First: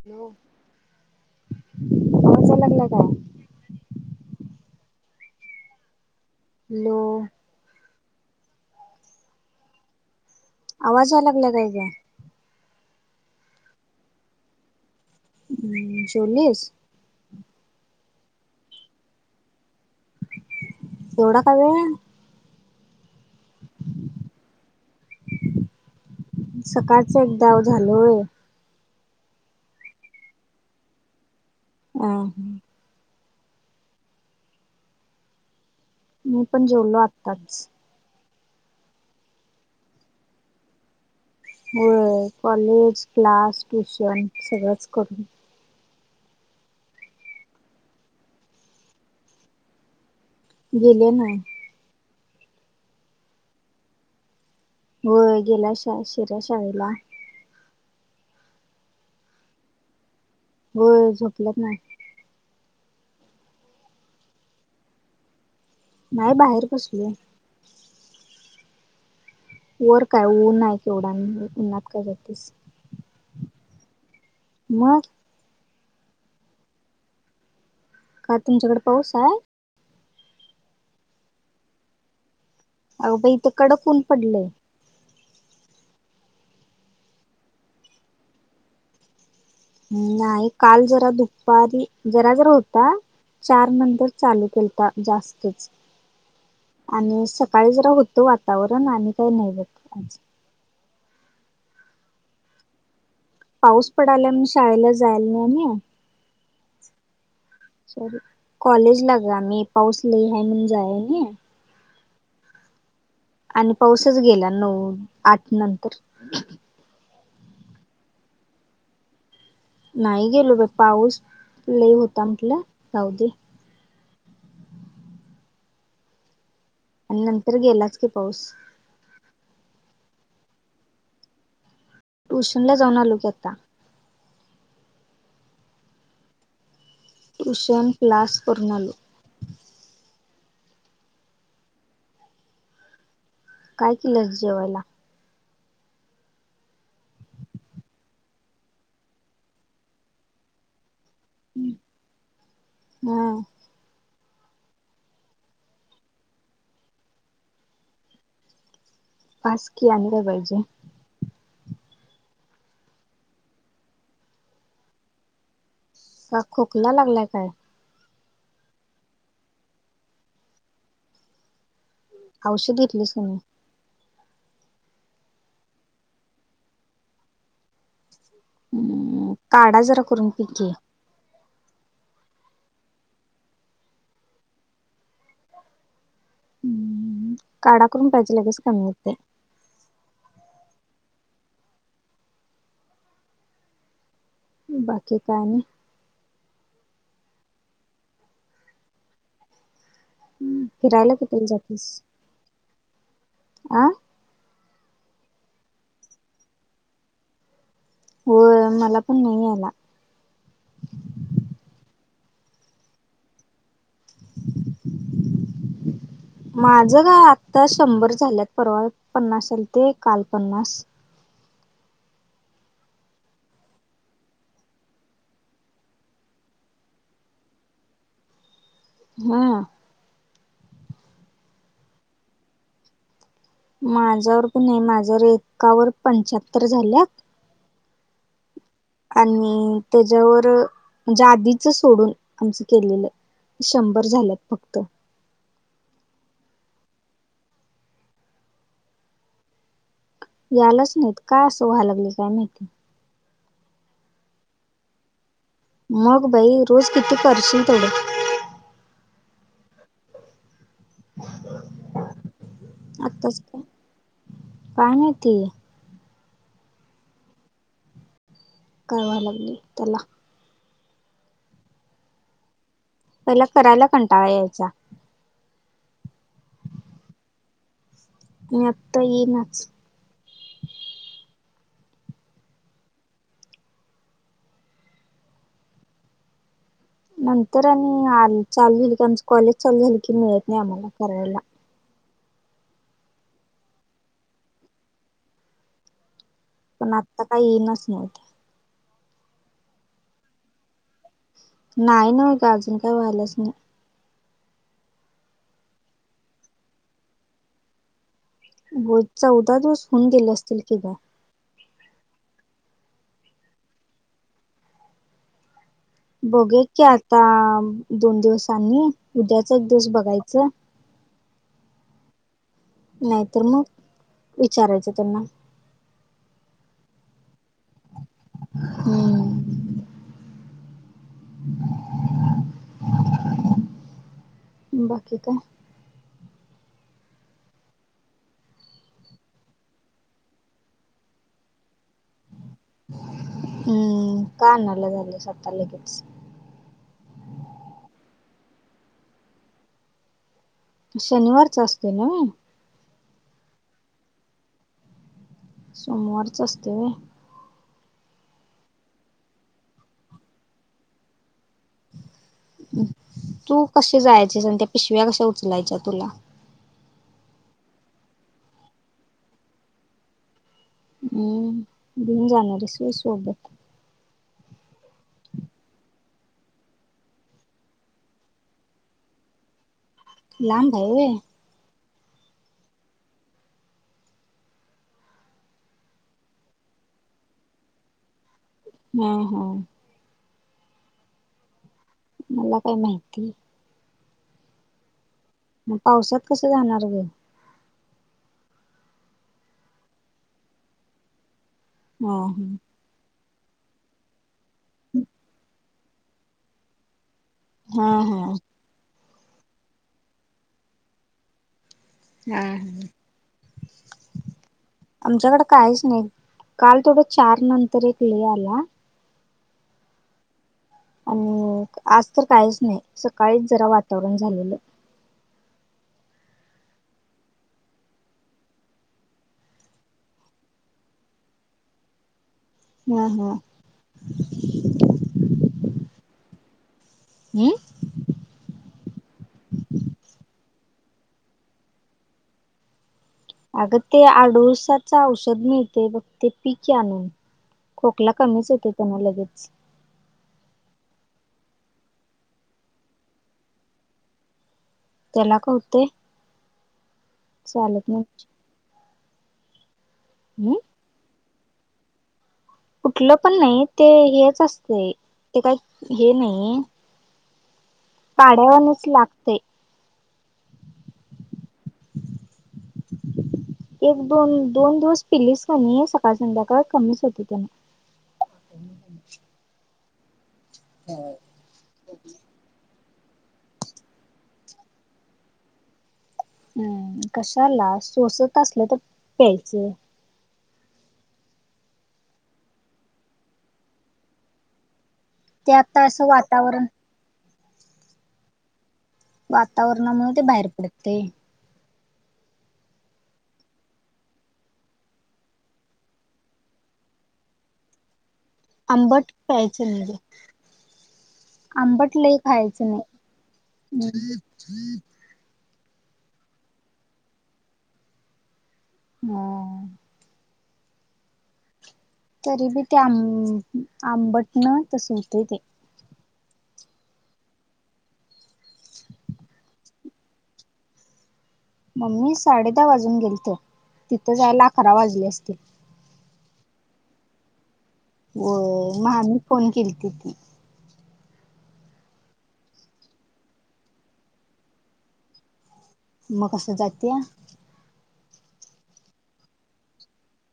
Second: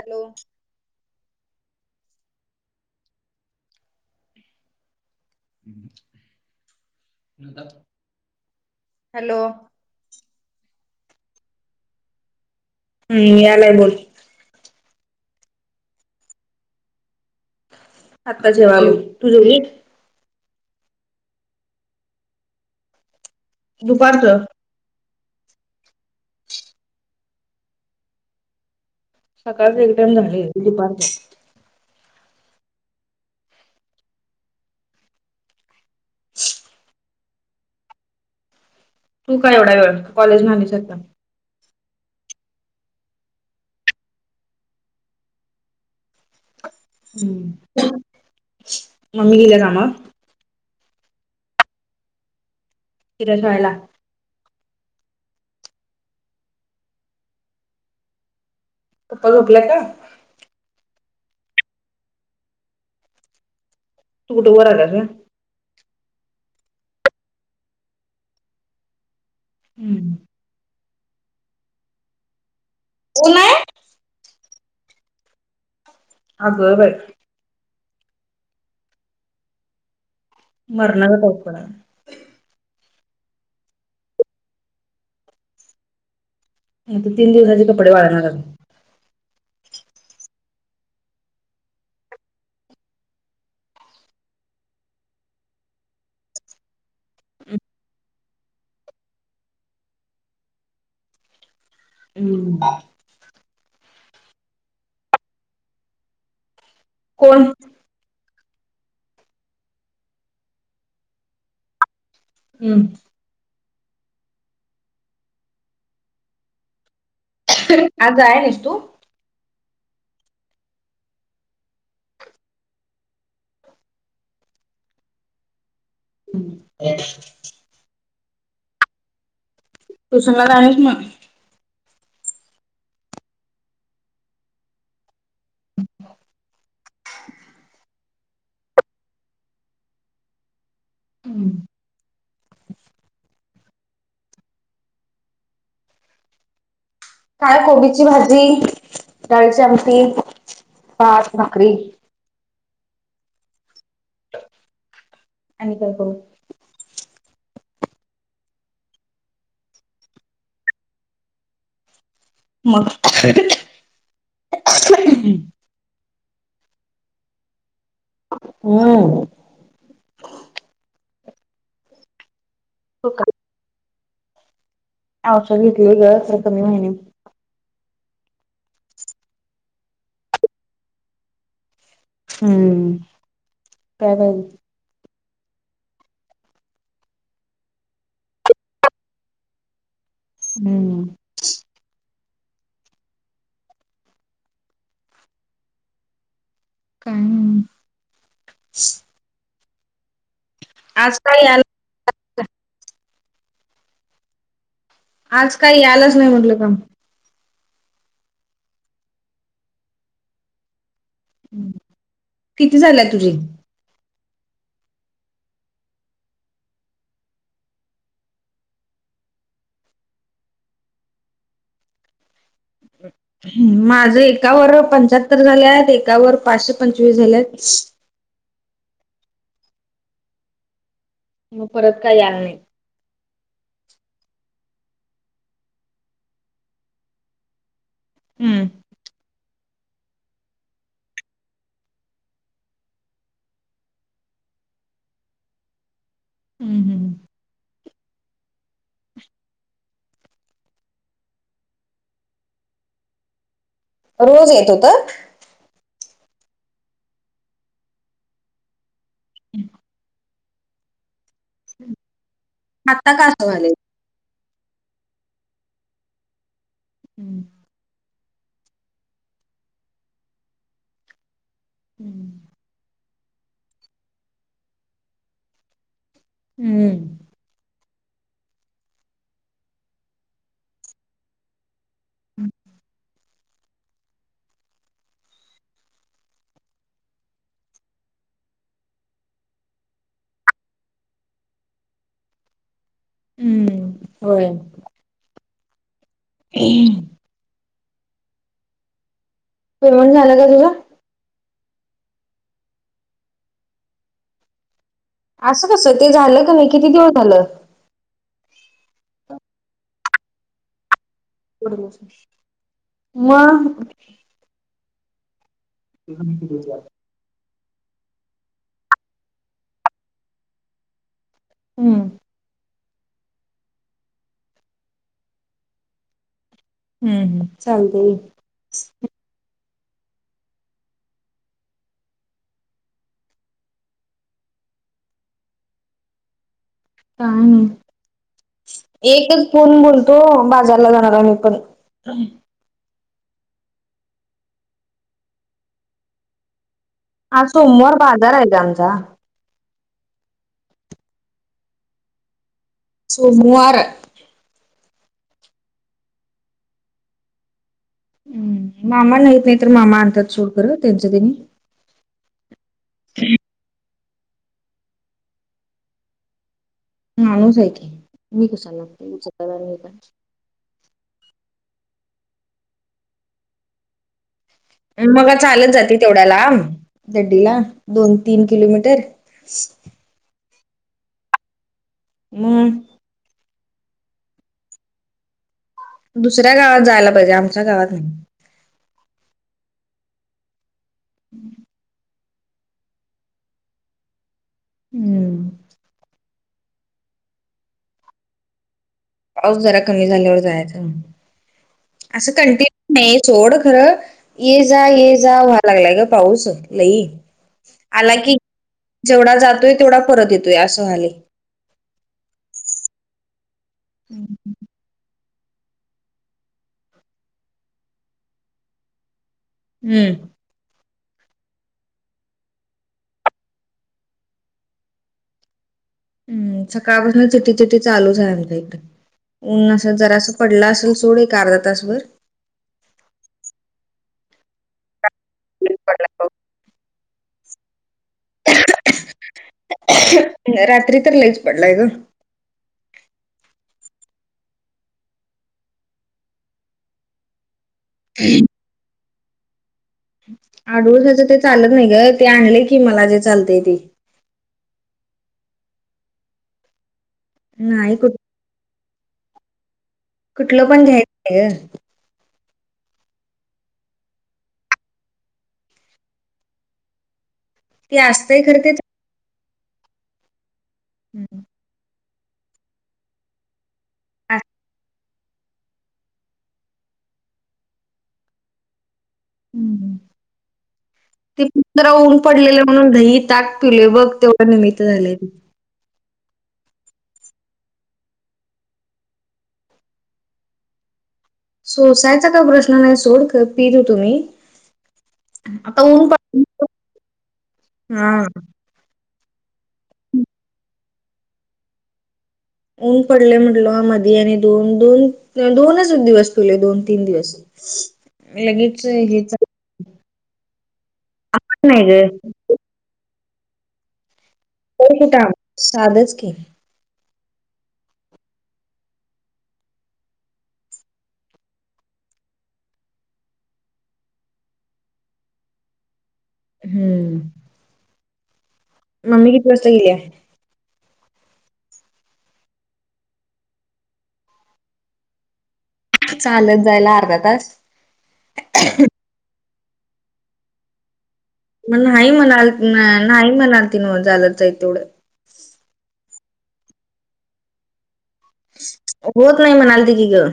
Hello [unintelligible] hello. Hello. आवाज यायलागलिय का ग. हम्म यालाय बोल. हम्म जेवलीस? आता जेवाली तू जेवली? एवढा का वेळ? दुपारचं. सकाळच एकदा झाल होय. सकाळच एक टाईम झाले दुपारच. हम्म. मी पण जेवलो आत्ताच. तू का एवढा वेळ कॉलेजला न जाता. होय कॉलेज क्लास ट्युशन सगळंच करतो. हम्म मम्मी गेली कामावर? गेली ना. तिला जायला हो गेल्या शिऱ्या शाळेला. प झोपलाय का? हो झोपलंत नाही. तू उठायचं ना. नाही बाहेर बसलो. वर हम्म काय ऊन आहे केवढा उन्हात काय जातस. ऊन आहे? मग आग बाई. काय तुमच्याकडे पाऊस आहे? मरण चा पाऊस पडला. होऊ काय इथ कडक ऊन पडल. तीन दिवसाचे कपडे वाळणार. ह् नाही काल जरा दुपारी जरा जरा होता. चार नंतर चालू केलता जास्तीत आणि सकाळी जरा होतो वातावरण आणि काही नाही भट. हम्म. पाऊस पडाला म्हण शाळेला जायला नाही. कोण? सॉरी कॉलेज ला ग आम्ही पाऊस ल आहे म्हणून जायल ना. हम्म. आणि पाऊसच गेला नऊ आठ नंतर. आज आहे ना तू? नाही गेलो बाई पाऊस लई होता म्हटलं जाऊदे. हम् [unintelligible] आणि नंतर गेलाच की पाऊस तू शनिवारी आहेस ना ट्युशन ला जाऊन आलो की आता. ह [unintelligible] ट्यूशन क्लास करून आलो. हम्म काय केलंस जेवायला? काय कोबीची भाजी डाळीची आमटी भात भाकरी. हम्म नंतर बघू. बस की आणख पाहिजे. मग [inaudible] का खोकला लागलाय काय व्हय औषध घेतलीस की नाही औषर घेतली हो ग तरी कमी होईना. हम् काढा जरा करून पिकी हम्म काय बाई हम्म काढा करून प्यायचा लगेच कमी होते. हम्म बाकी काय नाही. काय ना फिरायला आज काय कितीला याल जातीस अ. आज काही आलच नाही म्हटलं काम. होय मला पण नाही आला. किती झालंय तुझी [unintelligible] माझं ग आत्ता शंभर झाल्यात परवा पन्नास आलते काल पन्नास माझं एकावर पंचाहत्तर झाले आहेत एकावर पाचशे पंचवीस झाले आहेत हा मग परत काय आलं नाही. माझ्यावर की नाही माझ्यावर एकावर पंच्याहत्तर झाल्या हम्म. म त्याच्यावर म्हणजे आधीच सोडून मीच केलेलं. शंभर झाल्यात फक्त. हम्म हम्. यालाच नाहीत का असं व्हायला लागलं काय माहित. रोज येत होतं. मग बाई रोज किती करशील थोडे. [unintelligible] आता आत्ताच असं का [unintelligible] व्हायलय काय माहिती हम्म. करावा लागली त्याला हम्म. पहिला करायला कंटाळा यायचा. हम्म. मी आता येई नाच. नंतर आणि आ चालू आमच कॉलेज चालू झाली की मिळत नाही आम्हाला करायला. हम्म होय. पण आता काही येईनच नाही पेमेंट झालं का तुझा. नाही ना ग अजून काय व्हालाच नाही असं कसं ते झालं का नाही किती दिऊन झालं चौदा दिवस होऊन गेले असतील की ग म बघूयात की हम्म आता दोन दिवसांनी उद्याच दिवस बघायचं हम्म. नाहीतर मग विचारायचं त्यांना. हम्म हम् चालत. हम्म [unintelligible] [inaudible] बाकी काय काय नाही एकच फोन बोलतो बाजारला जाणारा मी पण हम्म का आणला झालं स्वतः ले कीटच हा सोमवार बाजार आहेहिचा आमचा शनिवारच असतोय ना मी सोमवार सोमवारच असते व हम् मामा नाहीत नाही तर मामा आणतात सोड कर त्यांच त्यांनी तू कसे जायचेस त्या्या पिशव्या कशा उचलायच्या तुला मालूच ऐके मी कसा लागते विच क का हम्म घेऊन जाणार आहे सु सोबत.. मग काय चालत जाते तेवढ्या लाम. गुड्डी ला दोन तीन किलोमीटर लाब हाय व्हय. म दुसऱ्या गावात जायला पाहिजे आमच्या गावात नाहय. हा हा. हं मला काय माहिती, हम्म मग पावसात कसं जाणार ग. पाऊस जरा कमी झाल्यावर जायच हा असं कंटिन्यू नाही सोड खरं ये जा ये जा व्हाय लागलाय ग पाऊस लई. हा हा आला हा की जेवढा जातोय तेवढा परत येतोय असं व्हायलय. हा हम. हम् आमच्याकड काहीच नाही काल थोडं चार नंतर एक ले आल्या. हम्म आणि आज तर काहीच नाही सकाळीच जरा वातावरण झालेलं. हम् सकाळपासून चिटी चिटी चालूच हाय आमच हित. ऊन असं जरा असं पडलं असेल सोड एक अर्धा तास भर. हम हा हम रात्री तर लईच पडलाय ग. अगं ते आडूळशाच औषध मिळतय बघ ते पी की आणून, खोकला कमीच होतोय त्यान लगेच. आडूळशाचं ते चालत नाही ग ते आणलय की मला जे चालतय ते. त्याला क हुतंय. चालत नाही नाय. कुठ हम्म कुठलं पण घ्यायच ग. कुठलं पण नाही ते हेच असतय ते काय हे नाही. ते असतंय पाडा खरं ते वाणीच लागतय. हम्म. एक दोन दोन दिवस पिलीच का नाही सकाळ संध्याकाळ कमीच होतय त्यान. हम् हम् हो ते जरा ऊन पडलेले म्हणून दही ताक पिलोय बघ तेवढ निमित्त झालय ते. हम्म कशाला सोसत असलं तर प्यायच. सोसायचा काय प्रश्न नाही सोड खर पित हुतो मी, ते आता असं वातावरण हम्. वातावरणामुळे ते बाहेर पडतय. ऊन पडलय म्हडल मधी आणि दोन दोन दोनच दिवस पीलोय दोन तीन दिवस. ह [unintelligible] आंबट प्यायचं नाही ग नाही आंबट ग लय खायच. च नाही. ते कूट आलं साधच केली. हम तरी बी ते आं आंबटण तस हुतंय ते. हम्म. मममी किती वाजता गील्या. मम्मी साडे दहा वाजून गेल तर तिथं जायला अकरा वाजले असतील. चालत जायला अर्धा तास. हो मग ममी फोन केलीती की. मग नाही म्हणा नाही म्हणातील ना चालंत जायच तेवढं. मग कसं जातया. होत नाही म्हणाल त की ग.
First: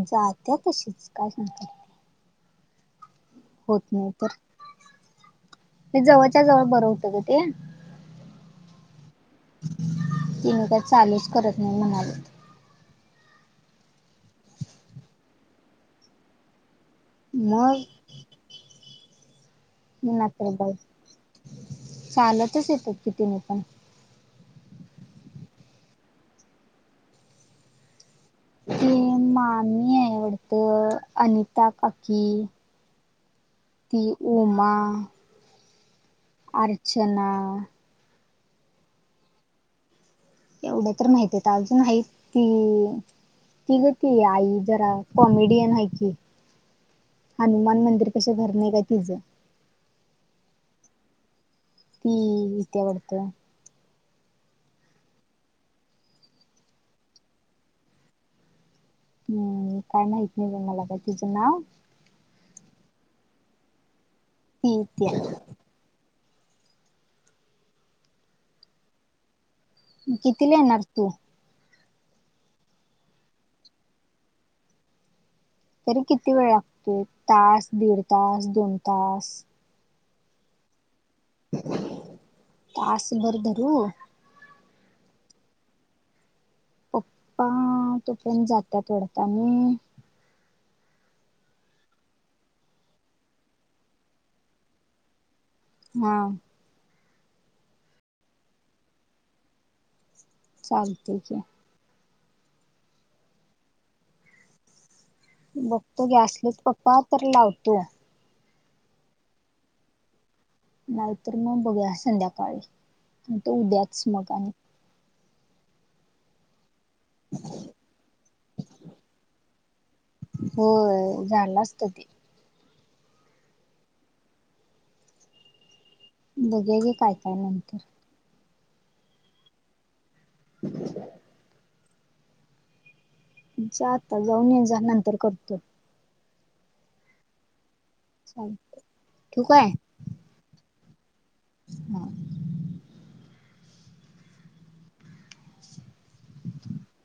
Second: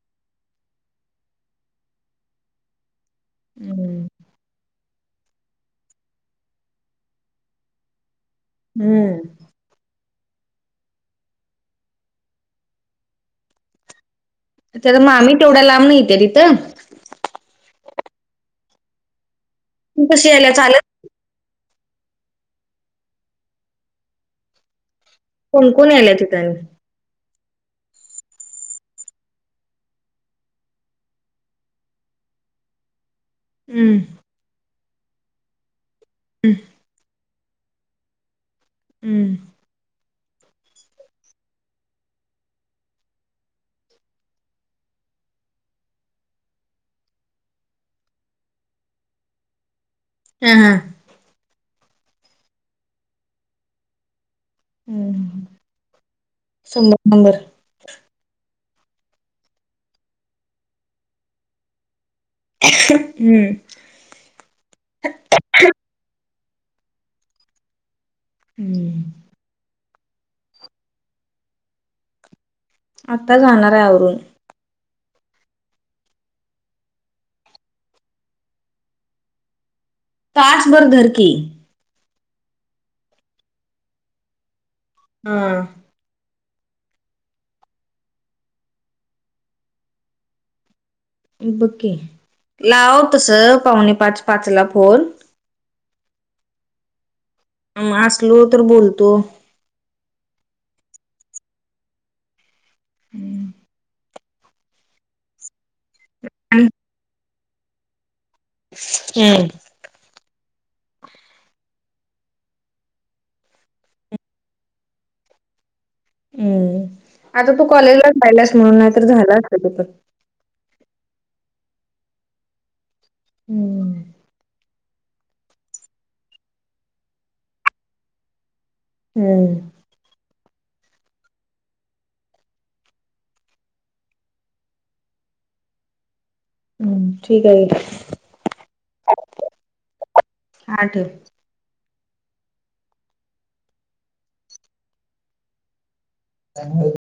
जात्या तशीच काय नकार. होत नाही तर म जवळच्या जवळ बरं होत ग ते. हम्म. ति मी काय चालूच करत नाही म्हणाले. त्या मामी तेवढा लांबन इत्या तिथं. मग. तू कशी मनाात्र यायला बाई चालत चालतच येतात कितीने पण. कोणकण याल्या तिथनी. ते मामी आहे आवडतं अनिता काकी. हम्म ती उमा हम्म अर्चना, हम्म. एवढं तर माहिती अजून हाय ती. ति ग ती आई जरा कॉमेडियन आहे ती. हनुमान मंदिर पशी घर नाही का तिचं. हम हम. ती यीत्या वाढत. ह् सबर नंबर. हम् काय माहीत नाही ब मला काय तिचं नाव. हम्म. प्रत [unintelligible] हम्म. कितीला येणार तू. आता जाणार हाय आवरून. तरी किती वेळ लागतो तास दीड तास दोन तास तचभर धरकी पाास बरदर हम् पप्पा तुपन जातात वाढत आणि, बकी लाव तस पाहुणे पाच पाच ला फोन. हा. असलो तर बोलतो. चलतय की. आणि [unintelligible] बघतो गॅसलेत पप्पा तर लावतो हम्म नाहीतर मग बघू संध्याकाळी आणि तो उद्याच मग आणि हम्म आता तू कॉलेजलाच राहिलास म्हणून नाहीतर झालं असत तेपर हो झालं असत ते हम्म बघे गे काय काय नंतर हम्म ह जात जाऊन ये जा नंतर करतो हम्म ठीक आहे. काय? हा ठेव. हम ह